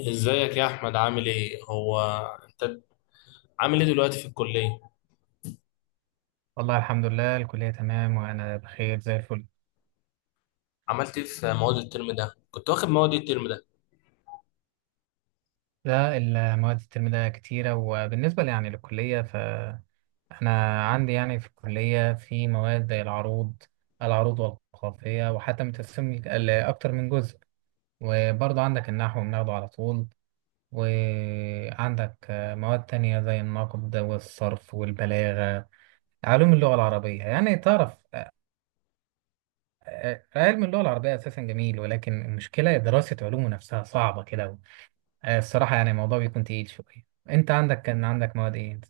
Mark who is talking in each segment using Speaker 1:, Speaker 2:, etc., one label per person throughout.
Speaker 1: ازيك يا احمد، عامل ايه؟ انت عامل ايه دلوقتي في الكليه؟
Speaker 2: والله الحمد لله، الكلية تمام وأنا بخير زي الفل.
Speaker 1: عملت ايه في مواد الترم ده؟ كنت واخد مواد إيه الترم ده؟
Speaker 2: لا، المواد الترم ده كتيرة، وبالنسبة لي يعني للكلية، فأنا عندي يعني في الكلية في مواد زي العروض والجغرافية، وحتى متقسم لأكتر من جزء. وبرضه عندك النحو بناخده على طول. وعندك مواد تانية زي النقد والصرف والبلاغة. علوم اللغة العربية، يعني تعرف، علم اللغة العربية أساسا جميل، ولكن المشكلة دراسة علومه نفسها صعبة كده. الصراحة يعني الموضوع بيكون تقيل شوية. انت عندك كان عندك مواد ايه انت؟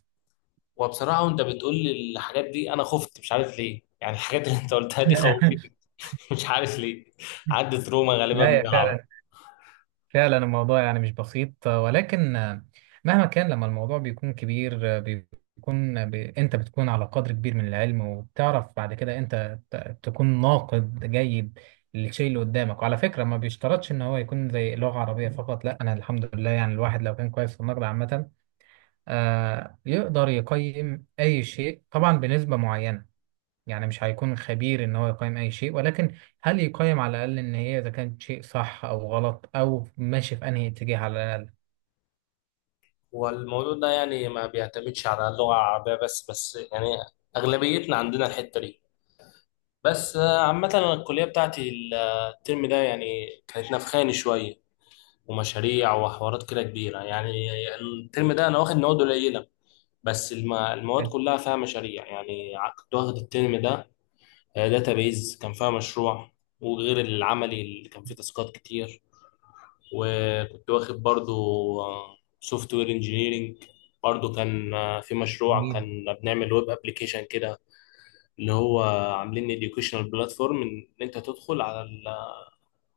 Speaker 1: وبصراحه وانت بتقول لي الحاجات دي انا خفت، مش عارف ليه، يعني الحاجات اللي انت قلتها دي خوفتني. مش عارف ليه. عدت روما غالبا
Speaker 2: لا
Speaker 1: من
Speaker 2: يا
Speaker 1: العرب.
Speaker 2: فعلا، فعلا الموضوع يعني مش بسيط، ولكن مهما كان لما الموضوع بيكون كبير، انت بتكون على قدر كبير من العلم، وبتعرف بعد كده انت تكون ناقد جيد للشيء اللي قدامك. وعلى فكرة ما بيشترطش ان هو يكون زي لغة عربية فقط، لا، انا الحمد لله يعني الواحد لو كان كويس في النقد عامة، يقدر يقيم اي شيء طبعا بنسبة معينة. يعني مش هيكون خبير ان هو يقيم اي شيء، ولكن هل يقيم على الاقل ان هي اذا كانت شيء صح او غلط، او ماشي في انهي اتجاه على الاقل.
Speaker 1: والموضوع ده يعني ما بيعتمدش على اللغه العربيه بس يعني اغلبيتنا عندنا الحته دي. بس عامه أنا الكليه بتاعتي الترم ده يعني كانت نفخاني شويه، ومشاريع وحوارات كده كبيرة يعني. الترم ده أنا واخد مواد قليلة، بس المواد
Speaker 2: حلو.
Speaker 1: كلها فيها مشاريع يعني. كنت واخد الترم ده داتابيز، كان فيها مشروع، وغير العملي اللي كان فيه تاسكات كتير. وكنت واخد برضو سوفت وير انجينيرنج، برضو كان في مشروع،
Speaker 2: جميل
Speaker 1: كان بنعمل ويب ابلكيشن كده، اللي هو عاملين educational بلاتفورم ان انت تدخل على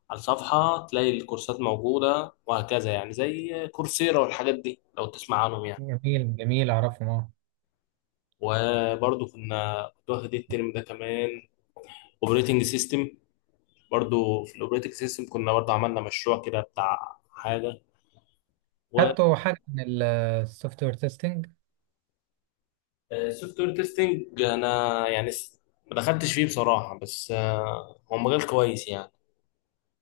Speaker 1: الصفحة تلاقي الكورسات موجودة وهكذا، يعني زي كورسيرا والحاجات دي لو تسمع عنهم يعني.
Speaker 2: جميل جميل، اعرفهم، اه.
Speaker 1: وبرضو كنت واخد الترم ده كمان اوبريتنج سيستم، برضو في الاوبريتنج سيستم كنا برضو عملنا مشروع كده بتاع حاجة.
Speaker 2: خدتوا حاجه من السوفت وير تيستنج؟
Speaker 1: وسوفت وير تيستنج انا يعني ما دخلتش فيه بصراحة، بس هو مجال كويس يعني،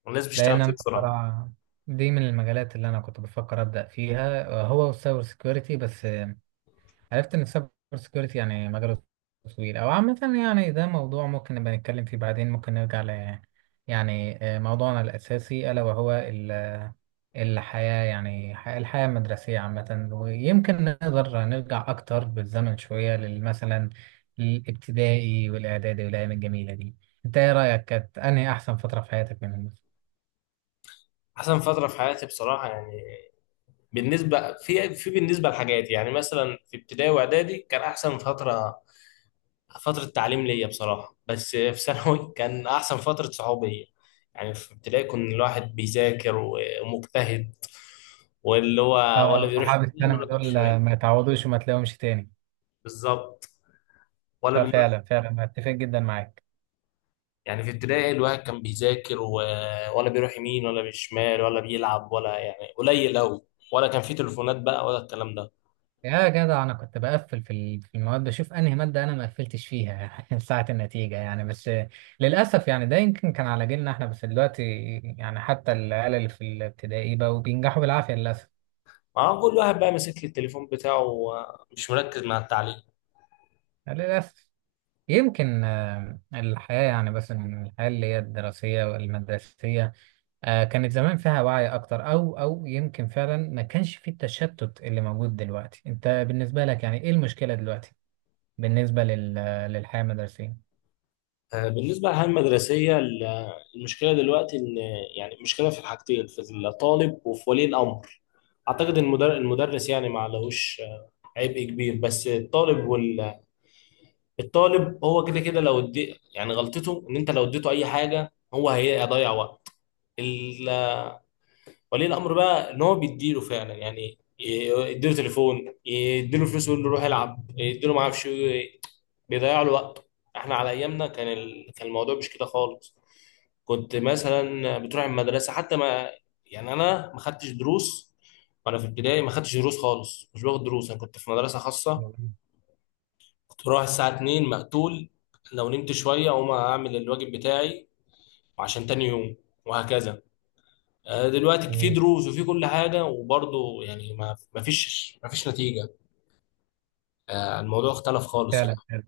Speaker 1: والناس
Speaker 2: لان
Speaker 1: بتشتغل فيه
Speaker 2: انا
Speaker 1: بصراحة.
Speaker 2: بصراحه دي من المجالات اللي انا كنت بفكر ابدا فيها، هو السايبر سكيورتي، بس عرفت ان السايبر سكيورتي يعني مجاله طويل، او عامه يعني ده موضوع ممكن نبقى نتكلم فيه بعدين. ممكن نرجع ل يعني، موضوعنا الاساسي الا وهو الحياة، يعني الحياة المدرسية عامة. ويمكن نقدر نرجع أكتر بالزمن شوية مثلا الابتدائي والإعدادي والأيام الجميلة دي. أنت إيه رأيك، كانت أنهي أحسن فترة في حياتك منهم؟
Speaker 1: أحسن فترة في حياتي بصراحة يعني، بالنسبة في في بالنسبة لحاجات، يعني مثلا في ابتدائي وإعدادي كان أحسن فترة، فترة تعليم ليا بصراحة، بس في ثانوي كان أحسن فترة صحوبية. يعني في ابتدائي كان الواحد بيذاكر ومجتهد، واللي هو ولا
Speaker 2: آه
Speaker 1: بيروح
Speaker 2: صحاب
Speaker 1: يمين ولا
Speaker 2: الثانوي
Speaker 1: بيروح
Speaker 2: دول
Speaker 1: شمال.
Speaker 2: ما يتعوضوش وما تلاقيهمش تاني.
Speaker 1: بالظبط. ولا بنروح.
Speaker 2: ففعلا فعلا بتفق جدا معاك.
Speaker 1: يعني في ابتدائي الواحد كان بيذاكر ولا بيروح يمين ولا بيشمال ولا بيلعب، ولا يعني قليل أوي. ولا كان في تليفونات بقى ولا الكلام ده.
Speaker 2: يا جدع انا كنت بقفل في في المواد، بشوف انهي ماده انا ما قفلتش فيها ساعه النتيجه يعني. بس للاسف يعني ده يمكن كان على جيلنا احنا، بس دلوقتي يعني حتى العيال اللي في الابتدائي بقوا بينجحوا بالعافيه للاسف.
Speaker 1: ما هو كل واحد بقى ماسك التليفون بتاعه ومش مركز مع التعليم.
Speaker 2: للاسف. يمكن الحياه يعني، بس إن الحياه اللي هي الدراسيه والمدرسيه، كانت زمان فيها وعي اكتر، او يمكن فعلا ما كانش في التشتت اللي موجود دلوقتي. انت بالنسبه لك يعني ايه المشكله دلوقتي بالنسبه للحياه المدرسيه؟
Speaker 1: بالنسبة للحياة المدرسية، المشكلة دلوقتي إن، يعني مشكلة في الحاجتين، في الطالب وفي ولي الأمر. أعتقد إن المدرس يعني ما عليهوش عبء كبير، بس الطالب الطالب هو كده كده لو ادي، يعني غلطته إن أنت لو اديته أي حاجة هو هيضيع وقت. ال... ولي الأمر بقى إن هو بيديله فعلا، يعني يديله تليفون، يديله فلوس ويقول له روح العب، يديله ما أعرفش إيه، بيضيع له وقته. إحنا على أيامنا كان كان الموضوع مش كده خالص. كنت مثلا بتروح المدرسه حتى ما، يعني انا ما خدتش دروس، وانا في ابتدائي ما خدتش دروس خالص، مش باخد دروس. انا كنت في مدرسه خاصه، كنت بروح الساعه 2 مقتول، لو نمت شويه اقوم اعمل الواجب بتاعي وعشان تاني يوم، وهكذا. دلوقتي في
Speaker 2: جميل.
Speaker 1: دروس وفي كل حاجه، وبرضه يعني ما فيش نتيجه. الموضوع اختلف خالص يعني.
Speaker 2: فعلا فعلا،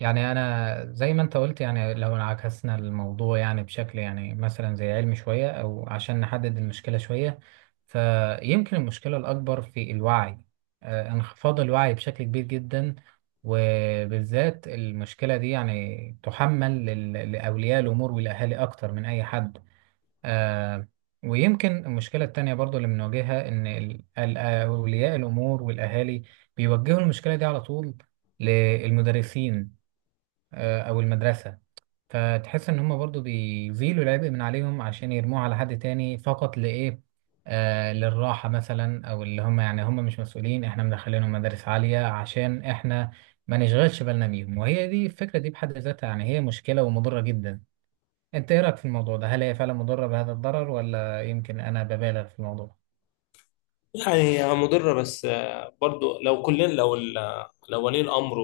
Speaker 2: يعني انا زي ما انت قلت، يعني لو عكسنا الموضوع يعني بشكل يعني مثلا زي علمي شويه، او عشان نحدد المشكله شويه، فيمكن المشكله الاكبر في الوعي، انخفاض الوعي بشكل كبير جدا. وبالذات المشكله دي يعني تحمل لاولياء الامور والاهالي اكتر من اي حد. آه. ويمكن المشكلة التانية برضو اللي بنواجهها إن أولياء الأمور والأهالي بيوجهوا المشكلة دي على طول للمدرسين، آه، أو المدرسة. فتحس إن هما برضو بيزيلوا العبء من عليهم عشان يرموه على حد تاني، فقط لإيه؟ آه، للراحة مثلا، أو اللي هما يعني هما مش مسؤولين، إحنا مدخلينهم مدارس عالية عشان إحنا ما نشغلش بالنا بيهم. وهي دي الفكرة دي بحد ذاتها، يعني هي مشكلة ومضرة جدا. انت ايه رايك في الموضوع ده؟ هل هي فعلا مضره بهذا الضرر، ولا يمكن انا ببالغ في الموضوع؟
Speaker 1: يعني هي مضره، بس برضه لو كلنا، لو لو ولي الامر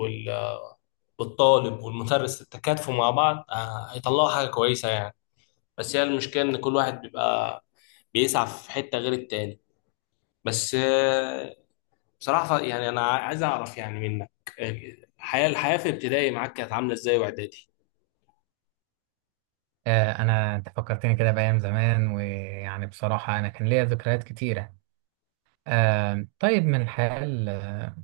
Speaker 1: والطالب والمدرس تكاتفوا مع بعض، هيطلعوا حاجة كويسة يعني. بس هي المشكلة إن كل واحد بيبقى بيسعى في حتة غير التاني. بس بصراحة يعني أنا عايز أعرف يعني منك، آه، الحياة في ابتدائي معاك كانت عاملة إزاي وإعدادي؟
Speaker 2: انا انت فكرتني كده بايام زمان، ويعني بصراحه انا كان ليا ذكريات كتيره. طيب من الحال،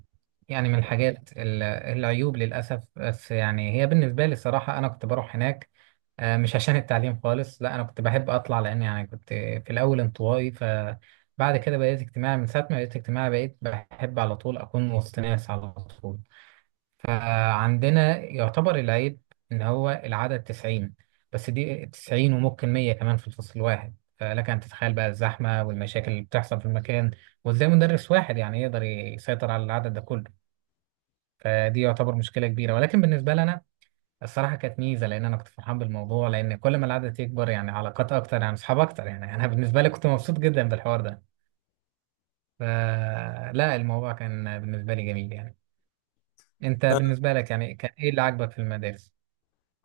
Speaker 2: يعني من الحاجات العيوب للاسف، بس يعني هي بالنسبه لي الصراحه انا كنت بروح هناك مش عشان التعليم خالص، لا، انا كنت بحب اطلع، لان يعني كنت في الاول انطوائي. فبعد كده بقيت اجتماعي، من ساعه ما بقيت اجتماعي بقيت بحب على طول اكون وسط ناس على طول. فعندنا يعتبر العيب إن هو العدد 90، بس دي 90 وممكن 100 كمان في الفصل الواحد. فلك أن تتخيل بقى الزحمة والمشاكل اللي بتحصل في المكان، وإزاي مدرس واحد يعني يقدر يسيطر على العدد ده كله. فدي يعتبر مشكلة كبيرة، ولكن بالنسبة لنا الصراحة كانت ميزة، لأن أنا كنت فرحان بالموضوع، لأن كل ما العدد يكبر يعني علاقات أكتر، يعني أصحاب أكتر، يعني أنا بالنسبة لي كنت مبسوط جدا بالحوار ده. فلا الموضوع كان بالنسبة لي جميل يعني. أنت بالنسبة لك يعني كان إيه اللي عاجبك في المدارس؟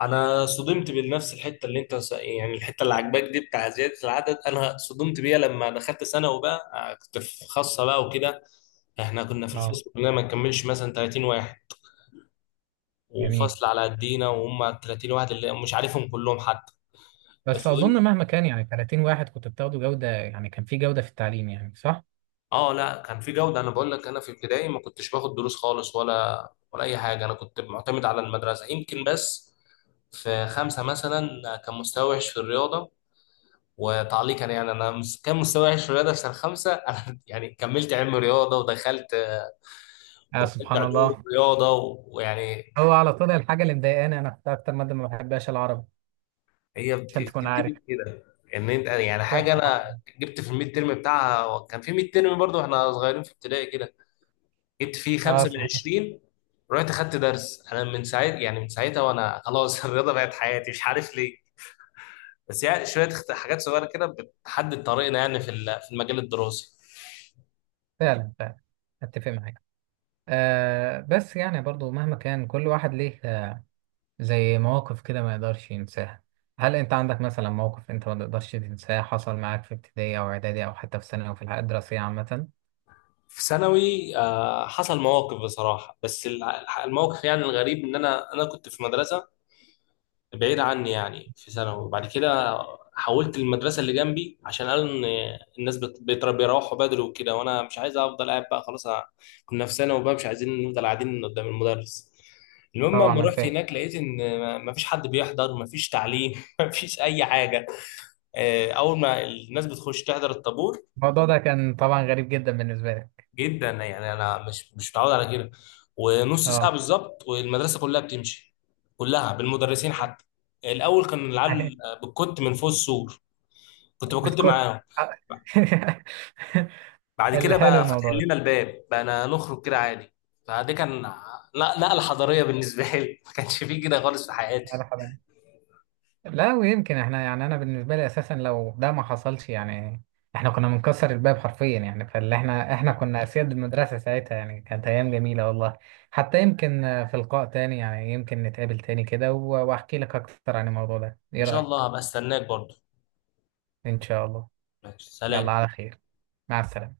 Speaker 1: أنا صدمت بنفس الحتة اللي أنت يعني الحتة اللي عجباك دي بتاع زيادة العدد، أنا صدمت بيها لما دخلت ثانوي بقى. كنت في خاصة بقى وكده، إحنا كنا في الفصل كلنا ما نكملش مثلا 30 واحد،
Speaker 2: جميل.
Speaker 1: وفصل على قدينا وهم 30 واحد اللي مش عارفهم كلهم حتى.
Speaker 2: بس
Speaker 1: صدم.
Speaker 2: اظن مهما كان يعني 30 واحد كنت بتاخدوا جوده، يعني كان في جوده في التعليم يعني، صح؟
Speaker 1: اه لا كان في جوده، انا بقول لك انا في ابتدائي ما كنتش باخد دروس خالص ولا اي حاجه، انا كنت معتمد على المدرسه يمكن. بس في خمسه مثلا كان مستوى وحش في الرياضه، وتعليقا يعني انا كان مستوى وحش في الرياضه في سنه خمسه. انا يعني كملت علم رياضه، ودخلت
Speaker 2: اه سبحان
Speaker 1: علوم
Speaker 2: الله.
Speaker 1: رياضه. ويعني
Speaker 2: هو على طول الحاجه اللي مضايقاني انا كنت اكتر ماده ما بحبهاش العربي،
Speaker 1: هي
Speaker 2: عشان تكون عارف.
Speaker 1: بتبتدي كده ان انت، يعني
Speaker 2: يا
Speaker 1: حاجه
Speaker 2: سبحان
Speaker 1: انا
Speaker 2: الله.
Speaker 1: جبت في الميد ترم بتاعها، كان في ميد ترم برضه، احنا صغيرين في ابتدائي كده، جبت فيه
Speaker 2: اه
Speaker 1: خمسة من
Speaker 2: صحيح.
Speaker 1: عشرين. رحت خدت درس انا من ساعتها، يعني من ساعتها وانا خلاص الرياضه بقت حياتي، مش عارف ليه. بس يعني شويه حاجات صغيره كده بتحدد طريقنا يعني في في المجال الدراسي.
Speaker 2: فعلا فعلا اتفق معاك. آه، بس يعني برضو مهما كان كل واحد ليه آه زي مواقف كده ما يقدرش ينساها. هل انت عندك مثلا موقف انت ما تقدرش تنساه حصل معاك في ابتدائي او اعدادي او حتى في ثانوي، او في الحياه الدراسيه عامه؟
Speaker 1: في ثانوي حصل مواقف بصراحه، بس الموقف يعني الغريب ان انا كنت في مدرسه بعيد عني يعني في ثانوي، وبعد كده حولت المدرسة اللي جنبي عشان قالوا ان الناس بيروحوا بدري وكده، وانا مش عايز افضل قاعد بقى خلاص. كنا في ثانوي وبقى مش عايزين نفضل قاعدين قدام المدرس. المهم
Speaker 2: طبعا
Speaker 1: لما
Speaker 2: انا
Speaker 1: رحت
Speaker 2: فاهم.
Speaker 1: هناك لقيت ان ما فيش حد بيحضر، ما فيش تعليم، ما فيش اي حاجة. اول ما الناس بتخش تحضر الطابور،
Speaker 2: الموضوع ده كان طبعا غريب جدا بالنسبه لي.
Speaker 1: جدا يعني انا مش متعود على كده. ونص ساعه
Speaker 2: اه.
Speaker 1: بالظبط والمدرسه كلها بتمشي، كلها بالمدرسين حتى. الاول كان العيال بتكت من فوق السور، كنت بكت
Speaker 2: بتكون.
Speaker 1: معاهم. بعد كده
Speaker 2: الحلو
Speaker 1: بقى فتح
Speaker 2: الموضوع ده.
Speaker 1: لنا الباب بقى نخرج كده عادي. فدي كان، لا نقله حضاريه بالنسبه لي، ما كانش فيه كده خالص في حياتي.
Speaker 2: مرحبا. لا، ويمكن احنا يعني انا بالنسبه لي اساسا لو ده ما حصلش يعني احنا كنا بنكسر الباب حرفيا يعني، فاللي احنا كنا اسياد المدرسه ساعتها يعني. كانت ايام جميله والله. حتى يمكن في لقاء تاني، يعني يمكن نتقابل تاني كده واحكي لك اكتر عن الموضوع ده،
Speaker 1: ان
Speaker 2: ايه
Speaker 1: شاء
Speaker 2: رايك؟
Speaker 1: الله هبقى استناك برضه.
Speaker 2: ان شاء الله.
Speaker 1: ماشي سلام.
Speaker 2: يلا على خير. مع السلامه.